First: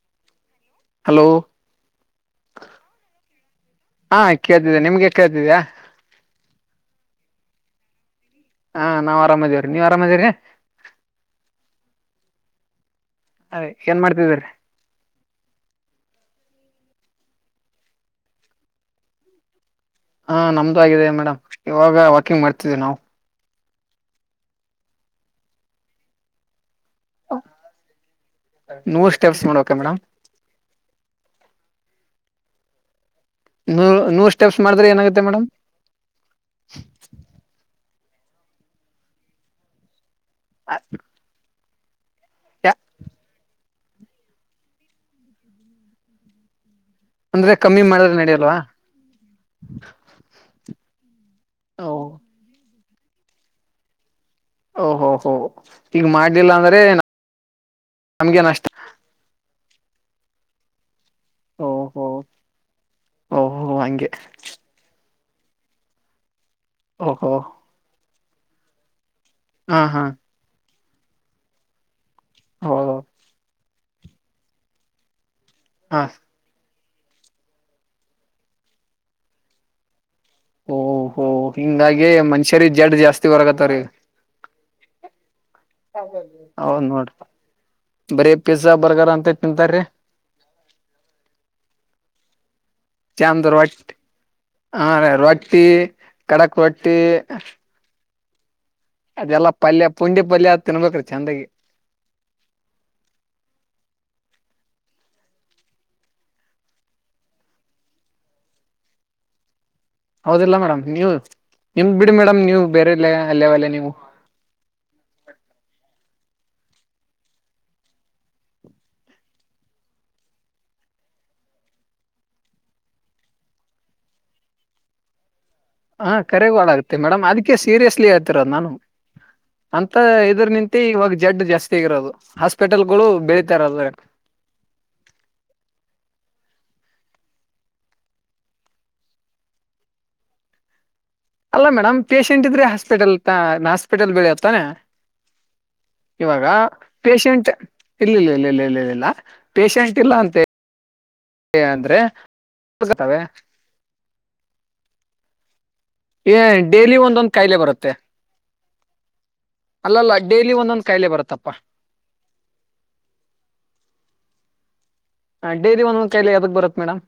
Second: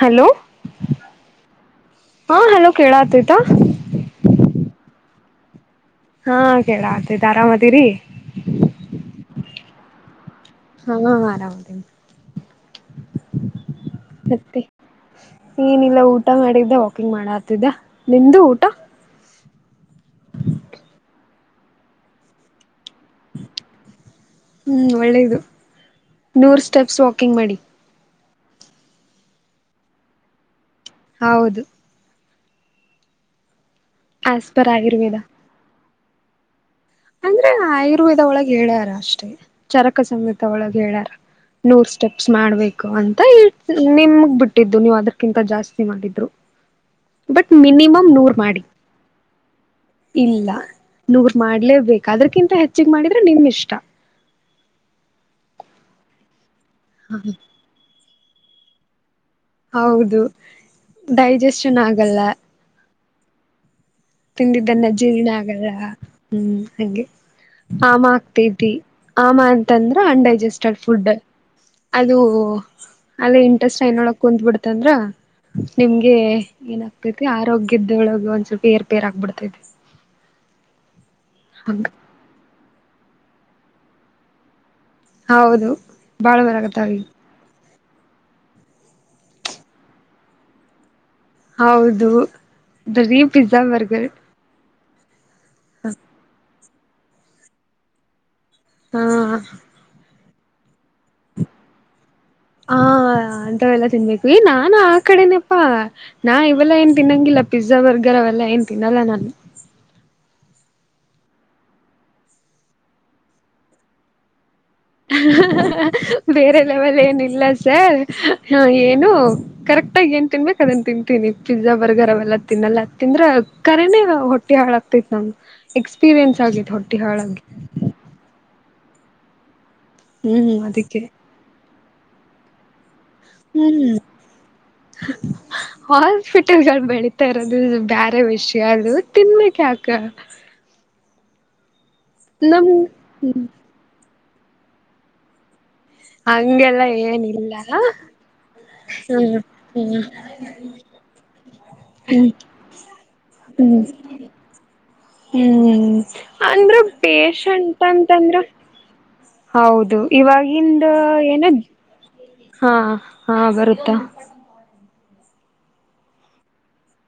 Hello hello ಹಾ hello ಕೇಳ ಆತಯತ ಕೇದ್ದಿದ್ದ ನಿಮ್ಗೆ ಕೇದ್ದಿದೀಾ ಹಾ ಕೇಳ ಆತತೆ ಆರಾಮದೀರಿ ಹಾ ನಾವ್ ಆರಾಮದೇವ್ರೀ ನೀವ್ ಆರಾಮದಿರಿ ಹಾ ಆರಾಮದ ಅದೇ ಏನ್ ಮಾಡ್ತಿದ್ರಿ ಮತ್ತೆ ಏನಿಲ್ಲ ಊಟ ಮಾಡಿದ್ದ ವಾಕಿಂಗ್ ಮಾಡತಿದ್ದ ನಿ್ದ ಊಟ ಹಾ ನಮ್ದು ಆಗಿದೆ ಮೇಡಮ್ ಇವಾಗ ವಾಕಿಂಗ್ ಮಾಡ್ತಿದ್ದ್ವಿ ನಾವು ಹ್ಮ್ ಒಳ್ಳೇದು ನೂರ್ ಸ್ಟೆಪ್ಸ್ ವಾಕಿಂಗ್ ಮಾಡಿ ನೂರ್ ಸ್ಟೆಪ್ಸ್ ಮಾಡಕ ಮೇಡಮ್ ಹೌದು ನೂ ನೂರ್ ಆಸ್ ಸ್ಟೆಪ್ಸ್ ಪರ್ ಮಾಡಿದ್ರೆ ಆಯುರ್ವೇದ ಏನಾಗುತ್ತೆ ಮೇಡಮ್ ಅಂದ್ರೆ ಆಯುರ್ವೇದ ಒಳಗ್ ಹೇಳ್ಯಾರ ಅಷ್ಟೇ ಚರಕ ಸಮೇತ ಒಳಗ ಹೇಳ್ಯಾರ ನೂರ್ ಸ್ಟೆಪ್ಸ್ ಮಾಡ್ಬೇಕು ಅಂತ ಹಳ್ ನಿಮಗ್ ಬಿಟ್ಟಿದ್ದು ನೀವ್ ಅದಕಿಂತ ಜಾಸ್ತಿ ಮಾಡಿದ್ರು ಬಟ್ ಅಂದ್ರೆ ಕಮ್ಮಿ ಮಿನಿಮಮ್ ಮಾಡಿದ್ರೆ ನೂರ್ ನಡೆಯಲ್ವಾ ಮಾಡಿ ಇಲ್ಲ ನೂರ್ ಮಾಡ್ಲೇಬೇಕು ಅದಕ್ಕಿಂತ ಹೆಚ್ಚಗ್ ಮಾಡಿದ್ರೆ ನಿಮ ಇಷ್ಟ ಓಹೋ ಹೋ ಈಗ ಮಾಡ್ಲಿಲ್ಲ ಅಂದ್ರೆ ನಮ್ಗೆ ನಷ್ಟ ಹೌದು ಡೈಜೆಶನ್ ಓಹೋ ಆಗಲ್ಲ ಓಹೋ ಹ ತಿಂದಿದ್ದ ಅನ್ನಾ ಜೀರ್ಣ ಆಗಲ್ಲಾ ಹ್ಮ್ ಹಂಗೆ ಓಹೋ ಆ ಮಾ ಟಿಟಿ ಆಮ ಹಾ ಅಂತಂದ್ರ ಹಾ ಅನ್ಡೈಜೆಸ್ಟೆಡ್ ಫುಡ್ ಅದು ಹೋ ಅಲ್ಲೆ ಇಂಟೆಸ್ಟೈನ್ ಒಳಗ್ ಕುಂತ್ ಬಿಡ್ತಂದ್ರ ಹ ನಿಮ್ಗೆ ಏನಾಗ್ತೈತಿ ಆರೋಗ್ಯದೋಳಗ ಒಂದ್ ಸ್ವಲ್ಪ ಏರ್ಪೇರ್ ಆಗ್ಬಿಡ್ತೈತಿ. ಓಹ ಹೋ ಹಂಗ ಹಿಂಗಾಗಿ ಮನುಷ್ಯರಿಗ್ ಜಡ್ ಜಾಸ್ತಿ ಬರಕತಾವ್ರಿ ಈಗ್. ಹೌದು ಬಾಳ ಹೌದ ಬರಗತ್ತಾವ ನೋಡ್ರಿ. ಬರೀ ಪಿಜ್ಜಾ ಬರ್ಗರ್ ಅಂತ ತಿಂತಾರೀ. ಹೌದು ಬರಿ ಪಿಜ್ಜಾ ಬರ್ಗರ್. ಹ ರಿ ರೊಟ್ಟಿ ಕಡಕ್ ರೊಟ್ಟಿ ಹಾ ಅದೆಲ್ಲಾ ಪಲ್ಯ ಪುಂಡಿ ಪಲ್ಯ ತಿನ್ಬೇಕ್ರೀ ಚಂದಾಗಿ. ಏ ನಾನ್ ಆ ಕಡೆನಪ್ಪಾ ನಾ ಇವೆಲ್ಲ ಏನ್ ತಿನ್ನೊಂಗಿಲ್ಲ ಪಿಜ್ಜಾ ಬರ್ಗರ್ ಅವೆಲ್ಲ ಏನ್ ತಿನ್ನಲ್ಲ ನಾನು. [unintelligible] ಹೌದಿಲ್ಲ ಮೇಡಮ್ ನೀವು ನಿಮ ಬಿಡಿ ಮೇಡಮ್ ನೀವು ಬೇರೆಲ್ಲ ಲ್ಲೇವಲ್ಲೆ ನೀವು. ಹ ಹ ಹ ಬೇರೆ ಲೆವೆಲ್ ಏನ ಇಲ್ಲ ಸರ್ ಹ ಏನು ಕರೆ ಟ್ಟಾಗಿ ಏನ್ ತಿನ್ಬೇಕ ಅದನ್ ತಿಂತೀನಿ ಪಿಜ್ಜಾ ಬರ್ಗರ್ ಅವೆಲ್ಲ ತಿನ್ನಲ್ಲ ತಿಂದ್ರ ಕರೆನೇ ಹೊಟ್ಟಿ ಹಾಳ ಆಗ್ತೈತ್ ನಮ್ ಹ ಎಕ್ಸ್ಪೀರಿಯನ್ಸ್ ಕರೆಗೋಳ ಆಗೇತ್ ಆಗುತ್ತೆ ಹೊಟ್ಟಿ ಮೇಡಮ್ ಹಾಳಾಗಿ. ಅದಕ್ಕೆ ಸೀರಿಯಸ್ಲಿ ಹೇಳ್ತಿರೋದು ನಾನು ಅಂತ ಇದ್ರ ಹ್ಮ್ ನಿಂತ ಅದಕ್ಕೆ ಇವಾಗ ಜಡ್ ಜಾಸ್ತಿ ಆಗಿರೋದು ಹಾಸ್ಪ ಹ್ಮ್ ಹಾಸ್ಪಿಟಲ್ಗ ಅನ್ಬೇಡಿ. ತರದು ಬ್ಯಾರೆ ವಿಷಯ ಅದು ತಿನ್ಬೇಕ್ ಯಾಕ. ಅಲ್ಲ ಮೇಡಮ್ ಪೇಶೆಂಟ್ ಇದ್ರೆ ನಮ್ ಹಾಸ್ಪಿಟಲ್ ತಾ ಹ್ಮ್ ಹಾಸ್ಪಿಟಲ್ ಬೆಳೆಯದ ತಾನೇ. ಇವಾಗಾ ಹಂಗೆಲ್ಲ ಪೇಶಂಟ್ ಏನಿಲ್ಲ ಇಲ್ಲಿಲ್ಲ ಇಲ್ಲಿಇಲ್ಲಾ ಲ್ಲ ಇಲ್ಲಿಲ್ಲ ಹ್ಮ್ ಪೇಶಂಟ್ ಹ್ಮ್ ಇಲ್ಲ ಅಂತ ಏನಂದ್ರೆ [unintelligible] ಆವೆ. ಹ್ಮ್ ಹ್ಮ್ ಅಂದ್ರ ಒಂದೊಂದ್ ಕಾಯಿಲೆ ಪೇಷಂಟ್ ಬರುತ್ತೆ ಅಂತಂದ್ರ ಹೌದು ಅಲ್ಲಲ್ಲ ಡೈಲಿ ಒಂದೊಂದ್ ಇವಾಗಿಂದ ಕಾಯಿಲೆ ಏನ ಬರುತ್ತಪ್ಪ ಹಾ ಹಾ ಬರುತ್ತ. ಹ ಡೇಲಿ ಒಂದೊಂದ ಕೈಲೆ ಎದಕ್ ಬರತ್ತ ಮೇಡಮ್.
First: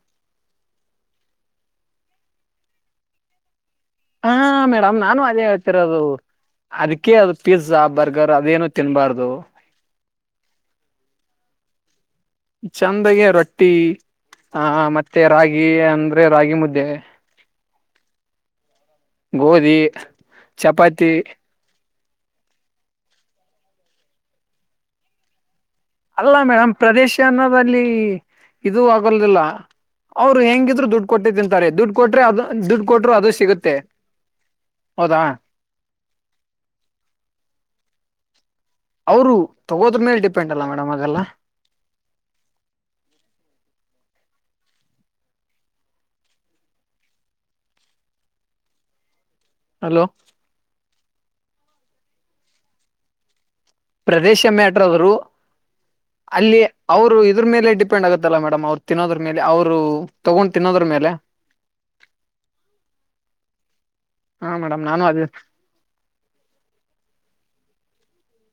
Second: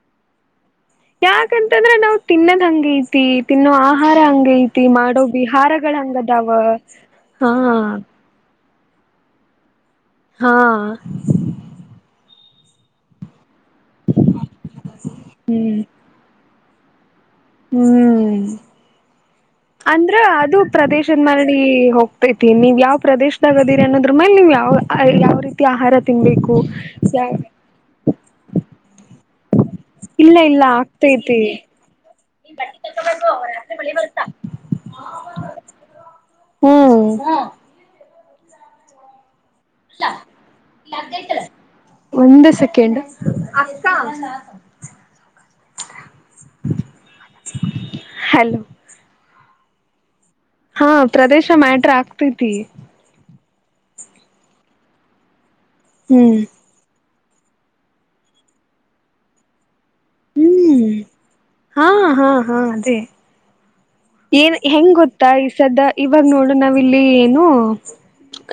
ಯಾಕಂತಂದ್ರ ನಾವ್ ತಿನ್ನದ್ ಹಂಗ ಐತಿ. ತಿನ್ನೋ ಆಹಾರ ಹಾ ಹಂಗೈತಿ ಮೇಡಮ್ ನಾನು ಮಾಡೋ ಅದೇ ವಿಹಾರಗಳ ಹೇಳ್ತಿರೋದು ಹಂಗ ಅದಾವ ಅದಕ್ಕೆ ಅದು ಹಾ. ಪಿಜ್ಜಾ ಬರ್ಗರ್ ಅದೇನು ತಿನ್ಬಾರ್ದು. ಹಾ ಚಂದಗೆ ರೊಟ್ಟಿ ಆ ಮತ್ತೆ ರಾಗಿ ಅಂದ್ರೆ ರಾಗಿ ಮುದ್ದೆ ಯಾಕೆ. ಹ್ಮ್ ಗೋಧಿ ಅಂದ್ರ ಅದು ಚಪಾತಿ ಪ್ರದೇಶದ ಮರಳಿ ಹೋಗ್ತ ತೈತಿ ನೀವು ಯಾವ ಪ್ರದೇಶದಾಗ ಅದೀರಿ ಅನ್ನೋದ್ರ ಮ್ಯಾಲ ನೀವ ಯಾವ ಯಾವ ರೀತಿ ಆಹಾರ ಅಲ್ಲ ತಿನ್ಬೇಕು ಮೇಡಮ್ ಪ್ರದೇಶ ಅನ್ನೋದಲ್ಲಿ ಇದೂ ಆಗೊಲ್ದಿಲ್ಲ. ಇಲ್ಲ ಅವ್ರು ಇಲ್ಲ ಹೆಂಗಿದ್ರು ದುಡ್ಡು ಕೊಟ್ಟಿ ಆಗ್ತೈತಿ ತಿಂತಾರೆ ದುಡ್ಡು ಕೊಟ್ರೆ ಅದು ದುಡ್ಡ ಕೊಟ್ರು ಅದು ಸಿಗುತ್ತೆ ಹೌದಾ. ಹ್ಮ್ ಅವ್ರು. ಒಂದೇ ಸೆಕೆಂಡ್ ಅಕ್ಕಾ. [unintelligible] ಹೆಲೋ. ಹಲೋ ಹಾ ಪ್ರದೇಶ ಮ್ಯಾಟ್ರ ಆಗ್ತೈತಿ. ಪ್ರದೇಶ ಮ್ಯಾಟ್ರ ಆದ್ರೂ ಹ್ಮ್ ಅಲ್ಲಿ ಅವರು ಇದ್ರ ಮೇಲೆ ಡಿಪೆಂಡ್ ಆಗುತ್ತಲ್ಲ ಮೇಡ್ ಅವ್ರು ತಿನ್ನೋದ್ರ ಮೇಲೆ ಅವರು ತಗೊಂಡ್ ತಿನ್ನೋದ್ರ ಹ್ಮ್ ಮೇಲೆ ಹಾ ಹಾ ಹಾ ಅದೇ. ಹಾ ಏನ್ ಮೇಡಮ್ ಹೆಂಗ್ ನಾನು ಅದೇ ಗೊತ್ತಾ ಈ ಸದ್ದ ಇವಾಗ ನೋಡು ನಾವ್ ಇಲ್ಲಿ ಏನು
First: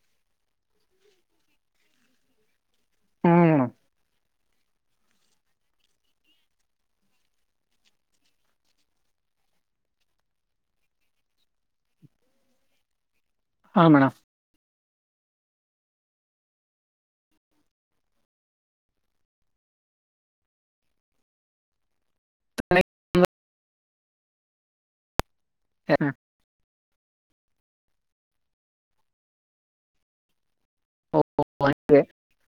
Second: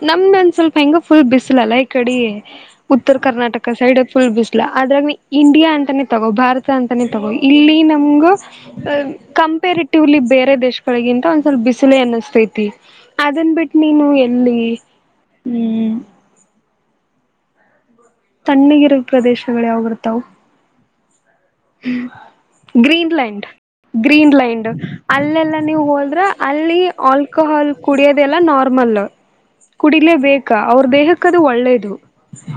ನಮ್ದೊಂದ್ ಸ್ವಲ್ಪ ಹೆಂಗ ಫುಲ್ ಬಿಸಿಲಲ್ಲ ಈಕಡಿ. ಉತ್ತರ ಹ್ಮ್ ಕರ್ನಾಟಕ ಸೈಡ್ ಫುಲ್ ಬಿಸಿಲು. ಅದರಾಗ ಇಂಡಿಯಾ ಅಂತಾನೆ ತಗೋ ಭಾರತ ಅಂತಾನೆ ತೊಗೊ ಇಲ್ಲಿ ನಮಗ ಕಂ ಪೆರೇಟಿವೆಲಿ ಬೇರೆ ದೇಶಗಳಿಗಿಂತ ಒಂದ್ ಸ್ವಲ್ಪ ಬಿಸಿಲಿ ಅನ್ನಸ್ತೈತಿ ಅದನ್ ಬಿಟ್ಟು ಹಾ ನೀನು ಮೇಡಮ್ ಎಲ್ಲಿ. ಹ್ಮ್. ತಣ್ಣಗಿರ ಪ್ರದೇಶಗಳು ಯಾವ ಬರ್ತಾವು. ಗ್ರೀನ್ಲ್ಯಾಂಡ್ ಗ್ರೀನ್ಲ್ಯಾಂಡ್ ಅಲ್ಲಿ ಎಲ್ಲಾ. ನೀವ ಹೋದ್ರ ಅಲ್ಲಿ ಆಲ್ಕೋಹಾಲ್ ಕುಡಿಯೋದೆಲ್ಲ ನಾರ್ಮಲ್ ಕುಡಿಲೇಬೇಕ. ಕ ಅವರ್ ದೇಹಕ್ಕದು ಒಳ್ಳೇದು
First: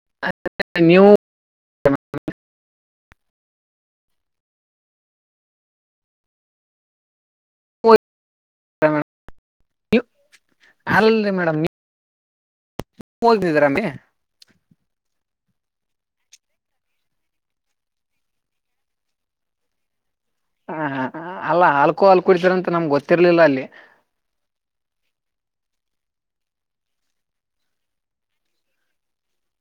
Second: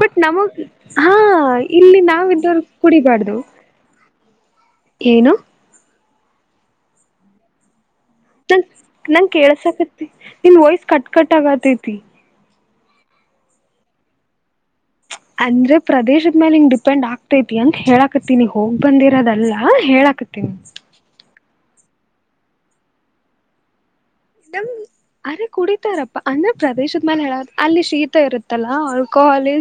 ಬಟ್ ನಮಗ ನೀವು ಹಾ ಇಲ್ಲಿ ನಾವ ಇದ್ದವರ [unintelligible] ಕುಡಿಬಾರ್ದು. ಏನು. ನಂಗ್ ನಂಗ ಕೇಳ್ಸಕತಿ ನಿನ್ ವಯ್ಸ್ ಕಟ್ ಕಟ್ ಆಗತೈತಿ. ಓದಿದ್ರ [unintelligible] ಅಂದ್ರೆ ಪ್ರದೇಶದ ಮೇಲೆ ಹಿಂಗ ಡಿಪೆಂಡ್ ಆಗ್ತೈತಿ ಅಂತ ಹೇಳಾಕತ್ತಿನಿ ಹೋಗ್ ಬಂದಿರೋದಲ್ಲ ಹೇಳಾಕತ್ತಿ. ಹ ಹ ಅಲ್ಲಾ ಆಲ್ಕೋಹಾಲ್ ಕುಡಿಸಿರ ಅಂತ ನಮ್ಗ ಗೊತ್ತಿರ್ಲಿಲ್ಲ ಅಲ್ಲಿ. [unintelligible] ಅರೆ ಕುಡಿತಾರಪ್ಪಾ ಅಂದ್ರ ಪ್ರದೇಶದ ಮೇಲೆ ಹೇಳ ಅಲ್ಲಿ ಶೀತ ಇರುತ್ತಲ್ಲ ಆಲ್ಕೋ ಹಾಲ್ ಲಿ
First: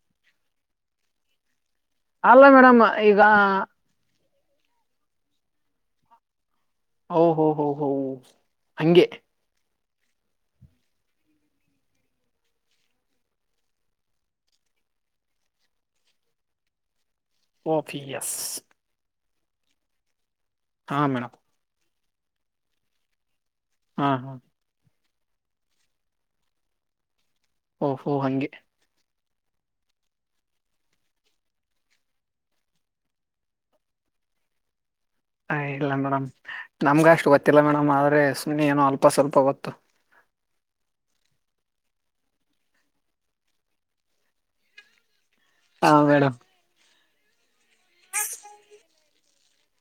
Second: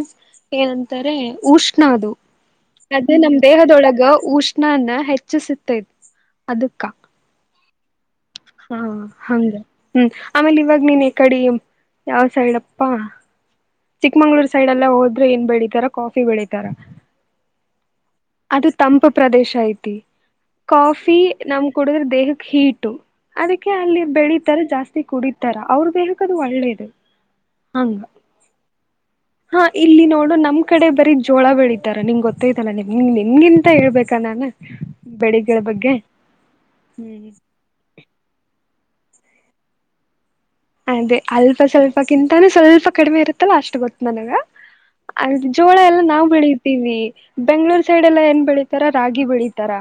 ಏನಂತಾರೆ ಉಷ್ಣ ಅದು ಅಲ್ಲ ಮೇಡಮ್ ಅದು ಈಗ ನಮ್ ದೇಹದೊಳಗ ಉಷ್ಣ ನಾನ ಹೆಚ್ಚಿಸುತ್ತೆ. ಓ ಹೊೋ ಹ ಹೋ. ಹಾ ಹಂಗೆ ಹಂಗ. ಹ್ಮ್ ಆಮೇಲೆ ಇವಾಗ ನೀನ್ ಕಡೆ ಯಾವ್ ಸೈಡ್ ಅಪ್ಪ. ಚಿಕ್ಕಮಂಗ್ಳೂರ್ ಸೈಡ್ಲ್ಲ ಹೋದ್ರೆ ಏನ್ ಬೆಳಿತಾರ ಕಾಫಿ ಬೆಳೀತಾರ. ಕಾಫ್ ಎಸ್. ಪ್ರದೇಶ ಐತಿ ಹಾ ಕಾಫಿ ಮೇಡಮ್ ನಮ್ ಕುಡುದ್ರೆ ದೇಹಕ್ಕೆ ಹೀಟು. ಅದಕ್ಕೆ ಅಲ್ಲಿ ಹಾ ಹಾ ಬೆಳಿತಾರ ಜಾಸ್ತಿ ಕುಡಿತಾರ ಅವ್ರ ದೇಹಕ್ಕೆ ಅದು ಒಳ್ಳೇದು. ಹಂಗ ಓಹೋ ಹಂಗೆ. ಹಾ ಇಲ್ಲಿ ನೋಡು ನಮ್ ಕಡೆ ಬರೀ ಜೋಳ ಬೆಳೀಿತಾರ ನಿನ್ ಗೊತ್ತೈ್ತಲ್ಲಾ ನಿಮ ನಿಮ್ಗಿಂತ ಹೇಳ್ಬೇಕಾ ನಾನ್. [unintelligible] ಹ ಇಲ್ಲ ಮೇಡಮ್ ನಮ್ಗ ಅಷ್ಟು ಗೊತ್ತಿಲ್ಲ ಮೇಡಮ್ ಆದ್ರೆ ಸುಮ್ನೆ ಏನೋ. ಅಲ್ಪ ಸ್ವಲ್ಪ ಗೊತ್ತು. ಅದೇ ಅಲ್ಪ ಸ್ವಲ್ಪಕ್ಕಿಂತಾನೂ ಸ್ವಲ್ಪ ಕಡಿಮೆ ಇರುತ್ತಲ್ಲ ಅಷ್ಟು ಗೊತ್ತು ನನಗ. ಅ ಜೋಳ ಹಾ ಎಲ್ಲ ನಾವವು ಮೇಡಮ್ ಬೆಳಿತೀವಿ ಬೆಂಗ್ಳೂರ್ ಸೈಡ್ ಎಲ್ಲ ಏನ್ ಬೆಳೀತಾರ ರಾಗಿ. ಗಿ ಬೆಳಿತಾರ.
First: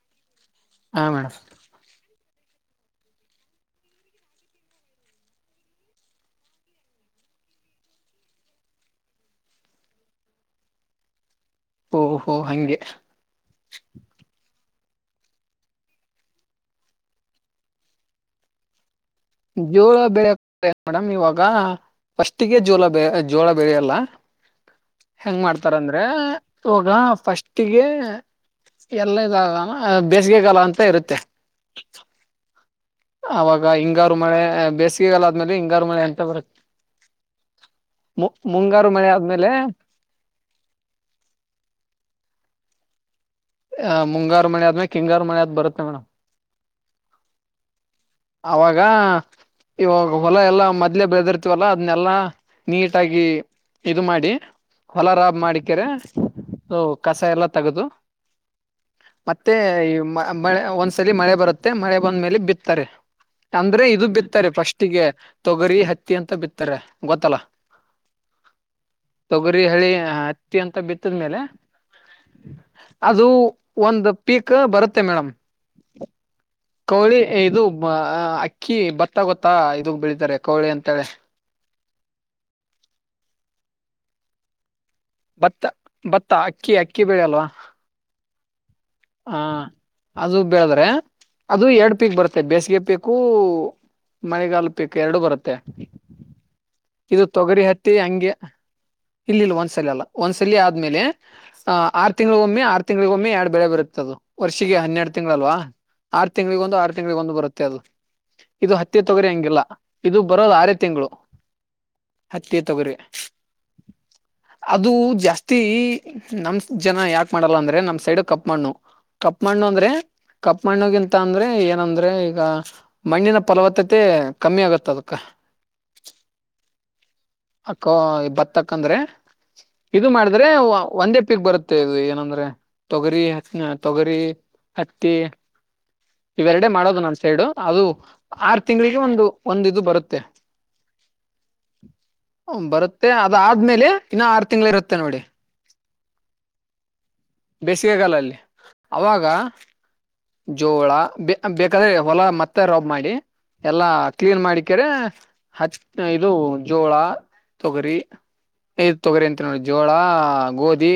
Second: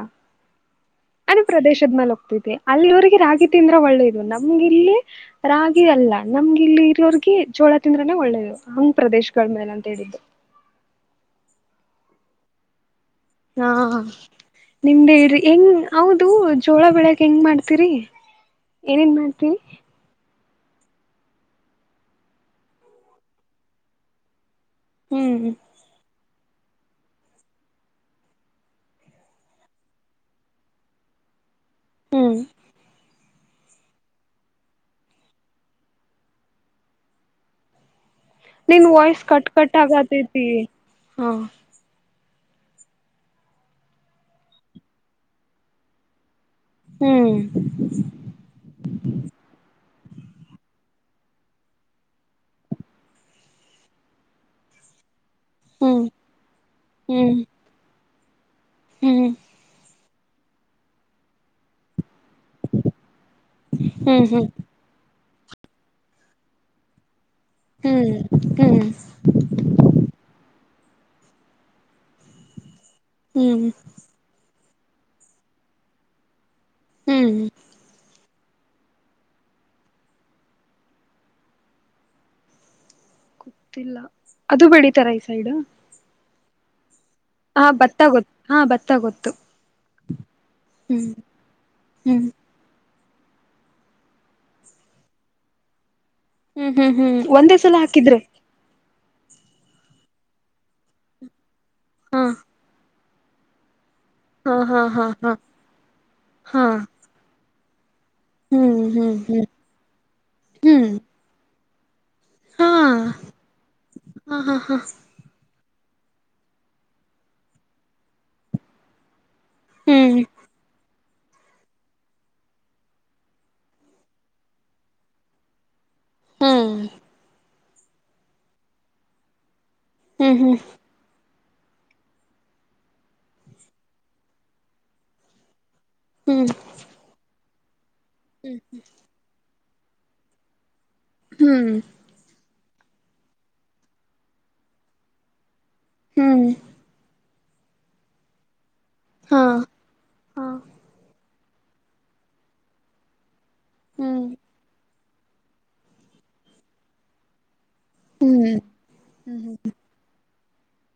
ಹಾ ಅದ ಮೇಡಮ್ ಪ್ರದೇಶದ್ ಮೈಲ [unintelligible] ಅಲ್ಲಿವರಿಗೆ ರಾಗಿ ತಿಂದ್ರೆ ಒಳ್ಳೇದು ನಮ್ಗೆ ಇಲ್ಲಿ ರಾಗಿ ಅಲ್ಲ ನಮ್ಗೆ ಇಲ್ಲಿ ಇರೋರಿಗ. ಗಿ ಚೋಳ ತಿಂದ್ರನೆ ಒಳ್ಳೇದು ಹಂಗ್ ಪ್ರದೇಶಗಳ ಮೇಲೆ ಅಂತ ಹೇಳಿದ್ದು. ಓಹೋ ಹಂಗೆ. [unintelligible] ನಿಮ್ದೇ ಇಡ್ರಿ ಹೆಂಗ ಹೌದು ಜೋಳ ಬೆಳಕ್ ಹೆಂಗ್ ಮಾಡ್ತೀರಿ. ಏನೇನ್ ಮಾಡ್ತೀವಿ ಜೋಳ ಬೆಳಕ್. ಏನ ಮೇಡಮ್ ಇವಾಗ ಫಸ್ಟಿಗೆ ಜೋಳ ಜೋಳ ಬೆಳಿಯಲ್ಲ. ಹೆಂಗ್ ಹ್ಮ್ ಮಾಡ್ತಾರ ಅಂದ್ರೆ ಇವಾಗ ಫಸ್ಟಿಗೆ. ಎಲ್ಲ [unintelligible] ಬೇಸಿಗೆಗಾಲ ಅಂತ ಇರುತ್ತೆ. ಹ್ಮ್. ಅವಾಗ ಹಿಂಗಾರು ಮಳೆ ಬೇಸಿಗೆಗಾಲ ಆದ್ಮೇಲೆ ಹಿಂಗಾರು ಮಳೆ ಅಂತ ಬರುತ್ತೆ. [inaudible] ನಿನ್ ಮುಂಗಾರು ಮಳೆ ವಾಯ್ಸ್ ಕಟ್ ಆದ್ಮೇಲೆ ಕಟ್ ಆಗತೈತಿ ಹಾ. ಹ ಮುಂಗಾರು ಮಳೆ ಆದ್ಮೇಲೆ ಕಿಂಗಾರು ಮಳೆ ಆದ್ ಬರುತ್ತೆ ಮೇಡಮ್. ಹ್ಮ್. ಅವಾಗ. ಇವಾಗ ಹೊಲ ಎಲ್ಲಾ ಮೊದ್ಲೆ ಬೆಳೆದಿರ್ತವಲ್ಲ ಅದನ್ನೆಲ್ಲಾ ನೀಟಾಗಿ ಇದು ಮಾಡಿ ಹೊಲ ರಾಬ್ ಮಾಡಿಕ್ಕೆರೆ ಹ್ಮ್ ಕಸ ಹ್ಮ್ ಎಲ್ಲ ತಗದು ಹ್ಮ್ ಮತ್ತೆ ಮ ಮಳೆ ಒಂದ್ಸಲಿ ಮಳೆ ಬರುತ್ತೆ ಮಳೆ ಬಂದ್ಮೇಲೆ ಬಿತ್ತಾರೆ ಅಂದ್ರೆ ಇದು ಹ್ಮ್ ಹ್ಮ್ ಬಿತ್ತಾರೆ ಫಸ್ಟಿಗೆ ತೊಗರಿ ಹತ್ತಿ ಅಂತ ಬಿತ್ತಾರೆ ಗೊತ್ತಲ್ಲ ಹ್ಮ್ ಹ್ಮ್ ತೊಗರಿ ಹಳಿ ಹ ತ್ತಿ ಬಿತ್ತದ್ಮೇಲೆ ಅದು ಹ್ಮ್ ಒಂದು ಪೀಕ್ ಬರುತ್ತೆ ಮ್ಯಾಮ್ ಕೋಳಿ ಹ್ಮ್ ಇದು ಅ ಕ್ಕಿ ಭತ್ತ ಗೊತ್ತಾ ಇದಂಗ ಬೆಳಿತಾರೆ ಕೌಳೆ ಅಂತಳೆ ತಿಲ್ಲ ಅದು ಬೆಳಿತರ ಈ ಸೈಡ್ ತಾಕಿಯ ಹಾ ಭತ್ತ ಗೊತ್ತು ಹಾ ಭತ್ತ ಗೊತ್ತು ಹ ಅದು ಬೆಳದ್ರೆ ಹ್ಮ್ ಅದು ಎರಡ್ ಪೀಕ್ ಹ್ಮ್ ಬರುತ್ತೆ ಬೇಸಿಗೆ ಪೀಕ್ ಕ್ಕೂ ಮನೆಗಲ್ಪು ಎರಡು ಬರುತ್ತೆ ಹ್ಮ್ ಹ್ಮ್ ಹ್ಮ್ ಇದು ಒಂದೇ ತೊಗರಿ ಸಲ ಹತ್ತಿ ಹಾಕಿದ್ರೆ ಹೆಂಗೆ ಇಲ್ಲಿ ಇಲ್ಲ ಒಂದ್ ಸಲಿ ಅಲ್ಲ ಒಂದ್ ಸಲ ಆದ್ಮೇಲೆ ಆಹ್ ಆರು ಹಾ ತಿಂಗಳಿಗ ಒಮ್ಮೆ ಆರು ತಿಂಗಳಳಗ ಒಮ್ಮೆ ಎರಡು ಬೆಳೆ ಬರುತ್ತೆ ದು ಹಾ ವರ್ಷಿಗೆ ಹಾ ಹಾ ಹನ್ನೆರಡು ಹಾ ತಿಂಗಳಲ್ವಾ ಆರ್ ಹಾ ತಿಂ್ಗಳಿಗೊಂದು ಆರು ತಿಂ್ಗಳಿಗೊಂದು ಬರುತ್ತೆ ಅದು ಇದು ಹ್ಮ್ ಹತ್ಯೆ ಹ್ಮ್ ತೊಗರಿ ಹ್ಮ್ ಹಂಗಿಲ್ಲ ಇದು ಬರೋಲ್ಲ ಆರೇ ಹ್ಮ್ ತಿಂಗಳು ಹತ್ತಿ ಹಾ ತೊಗರಿ ಹಾ ಹಾ ಹಾ ಅದು ಜಾಸ್ತಿ ಹತ್ತಿ ನಮ್ ಜನ ಯಾಕೆ ಮಾಡಲ್ಲ ಅಂದ್ರೆ ನಮ್ ಸೈಡ ಕಪ್ ಮಣ್ಣು ಕಪ್ಪ್ಮಣ್ಣು ಅಂದ್ರೆ ಹ್ಮ್ ಕಪ್ಮಣ್ಣುಗಿಂತ ತ್ತ ಅಂದ್ರೆ ಏನಂದ್ರೆ ಈಗ ಮಣ್ಣಿನ ಫಲವತ್ತತೆ ಕಮ್ಮಿ ಆಗತ್ತ ಅದಕ್ಕ ಹ್ಮ್ ಅಕ್ಕೋ ಬತ್ತಕ್ಕಂದ್ರೆ ಇದು ಮಾಡಿದ್ರೆ ಒಂದೇ ಉಪ್ಪಿಕ್ ಬರುತ್ತೆ ಇದು ಏನಂದ್ರೆ ತೊಗರಿ ತೊಗರಿ ಹತ್ತಿ ಹ್ಮ್ ಇವೆರಡೆ ಮಾಡೋದು ನಮ್ ಸೈಡು ಅದು ಆರು ತಿಂಗಗಳಿಗೆ ಒಂದು ಒಂದ ಇದು ಬರುತ್ತೆ ಹ್ಮ್ ಬರುತ್ತೆ ಅದ ಆದ್ಮೇಲೆ ಇನ್ನ ಆರು ತಿಂಗಳು ಇರುತ್ತೆ ನೋಡಿ ಹ್ಮ್ ಬೇಸಿಗೆಗಾಲಲ್ಲಿ ಅವಾಗ ಹಾ ಹಾ ಜೋ ಆ ಬೆ ಬೇಕಾದ್ರೆ ಹೊಲ ಮತ್ತೆ ರೊಬ್ ಮಾಡಿ ಎಲ್ಲಾ ಹ್ಮ್ ಕ್ಲೀನ್ ಮಾಡಿಕ್ಳಿ ಹಚ್ ಇದು ಜೋಳ ತೊಗರಿ ಹ್ಮ್ ಐದ ತೊಗರಿ ಅಂತ ಹ್ಮ್ ಹ್ಮ್ ನೋಡಿ ಜೋಳ ಗೋಧಿ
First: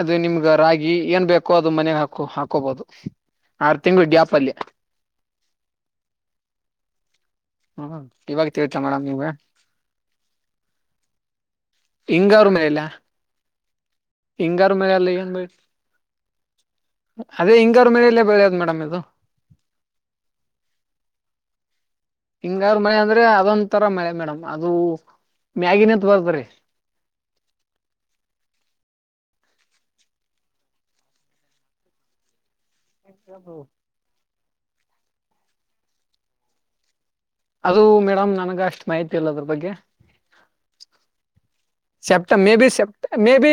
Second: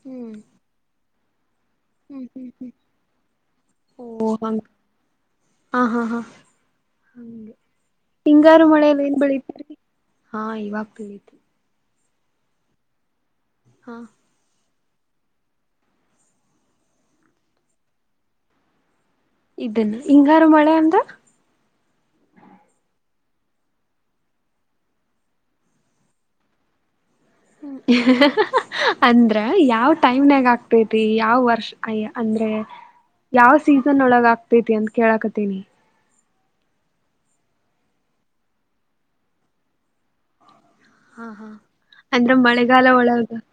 ಅದು ಹ್ಮ್ ನಿಮ್ಗ ರಾಗಿ ಏನ್ ಬೇಕೋ ಅದು ಮನೆಗ್ ಹಾಕೋ ಹ್ಮ್ ಹ್ಮ್ ಹಾಕೋಬೋದು ಆರು ತಿಂಗಳುಡ್ಯಾಪಲ್ಯಿ ಹ ಹಾ ಹಾ ಹಂಗೆ ಹ್ಮ್ ಇವಾಗ ಹಿಂಗಾರು ತಿಳ್ತ ಮಳೆಯಲ್ಲಿ ಮೇಡಮ್ ಏನ್ ನೀವ ಬೆಳಿತಿರೀ ಹಾ ಇವಾಗ ತಿಳೀತು ಹಿಂಗ ಅವ್ರ ಮೇಲೆ ಹಾ ಹಿಂಗಾರು ಮರಲ್ಲ ಬೆ ಅದೇ ಹಿಂಗ್ರ ಮೇಲಲೆ ಬೆಳೆಯೋದು ಮೇಡಮ್ ಇದು ಇದನ್ನ ಹಿಂಗಾರು ಮಳೆ ಅಂದ್ರ ಹಿಂಗಾರ ಮಳೆ ಅಂದ್ರೆ ಅದೊಂದ ತರ ಮಳೆ ಮೇಡಮ್ ಅದು ಮ್ಯಾಗಿಿನಂತ ಬರ್ತಾರೆ ಅಂದ್ರ ಯಾವ್ ಟೈಮ್ನನಾಗ ಆಗ್ತತಿ ಯಾವ್ ವರ್ಷ ಅಯ ಅಂದ್ರೆ ಯಾವ ಸೀಸನ್ ಒಳಗ ಆಗ್ತೈತಿ ಅಂತ ಕೇಳಕತೇನಿ ಅದು ಮೇಡಮ್ ನನ್ಗ ಅಷ್ಟು ಮಾಹಿತಿ ಇಲ್ಲ ಅದ್ರ ಬಗ್ಗೆ ಹಾ ಹಾ ಸೆಪ್ಟ ಅಂದ್ರ ಮೇ ಬಿ ಮಳೆಗಾಲ ಸೆಪ್ಟ ಒಳಗ ಮೇ ಬಿ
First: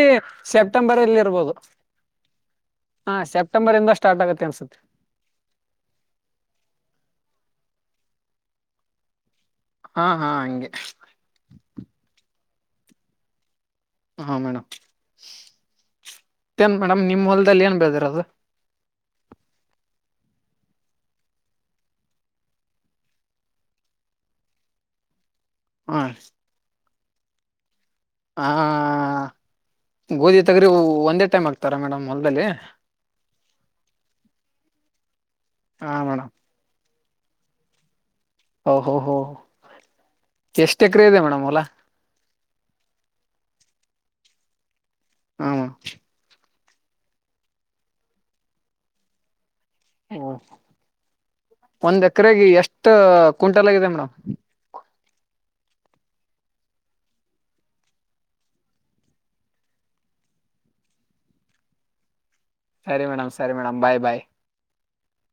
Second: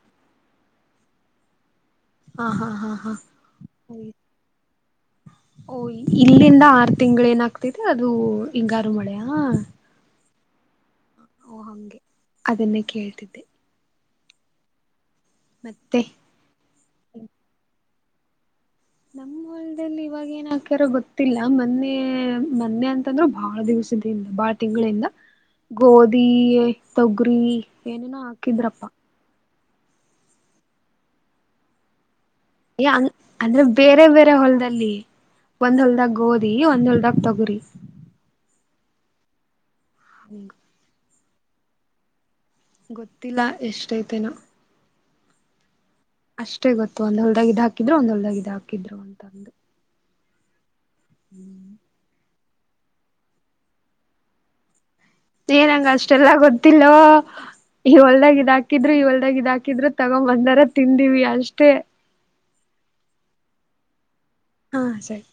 ಸೆಪ್ಟೆಂಬರ್ ಎಲ್ಲಿ ಇರ್ಬೋದು ಹಾ ಸೆಪ್ಟೆಂಬರ್ ಇಂದ ಸ್ಟಾರ್ಟ್ ಆಗತ್ತೆ ಅನ್ಸುತ್ತೆ ಓ ಇಲ್ಲಿಂದ ಆರು ತಿಂಗಳ ಏನಾಗ್ತತಿ ಅದು ಹಿಂಗಾರು ಮಳೆಯ ಹಾ ಹಾ ಹಂಗೆ ಓ ಹಂಗೆ ಅದನ್ನೇ ಕೇಳ್ತಿದ್ದೆ ಹಾ ಮೇಡಮ್ ಮತ್ತೆ ಏನ್ ಮೇಡಮ ನಿಮ್ಮ್ ಹೊಲದಲ್ಲಿ ಏನ್ ಬೆಳೆದಿರೋದು ನಮ್ಮ್ ಹೊಲ್ದಲ್ಲಿ ಇವಾಗ ಏನ್ ಹಕ್ಯಾರೋ ಗೊತ್ತಿಲ್ಲ ಮೊನ್ನೆ ಮೊನ್ನೆ ಅಂತಂದ್ರು ಬಾಳ ದಿವಸ ಬಾಳ ತಿಂಗಳಿಂದ ಹಾ ಗೋಧಿ ತೊಗರಿ ಏನೇನ ಆ ಹಾಕಿದ್ರಪ್ಪಾ ಗೋಧಿ ತೊಗರಿ ಒಂದೇ ಟೈಮ್ ಆಗ್ತಾರ ಮೇಡಮ್ ಹೊಲ್ದಲ್ಲಿ ಅ ಅಂದ್ರೆ ಬೇರೆ ಬೇರೆ ಹೊಲದಲ್ಲಿ ಒಂದ್ ಹಾ ಹಲ್ದಾಗ ಮೇಡಮ್ ಗೋಧಿ ಒಂದ್ ಹಲ್ದಾಗ ತೊಗರಿ ಓಹೋ ಹೋ ಎಷ್ಟ ಎಕ್ರ ಇದೆ ಮೇಡಮ್ ಹೊಲ ಗೊತ್ತಿಲ್ಲ ಎಷ್ಟೈತೆನಾ ಆಮ ಅಷ್ಟೇ ಗೊತ್ತು ಒಂದೊಳದಾಗಿದ್ದ ಹಾಕಿದ್ರು ಒಂದೊಳದಾಗಿದ್ದ ಹಾಕಿದ್ರು ಅಂತಂದು ಹ ಒಂದ್ ಎಕರೆಗೆ ಎಷ್ಟ ಕ್ಂಟಲ್ ಆಗಿದೆ ಮೇಡಮ್ ಏನಂಗ ಅಷ್ಟೆಲ್ಲಾ ಗೊತ್ತಿಲ್ಲ ಇ ಒಲ್ದಾಗ ಇದ್ ಹಾಕಿದ್ರು ಇ ಒಲ್ದಾಗ್ ಇದ್ ಹಾಕಿದ್ರು ತಗೊಂಬಂದಾರ ತಿಂದಿವಿ ಅಷ್ಟೇ ಸರಿ ಮೇಡಮ್ ಸರಿ ಮೇಡ್ ಬಾಯ್ ಬಾಯ್ ಹಾ ಸರಿ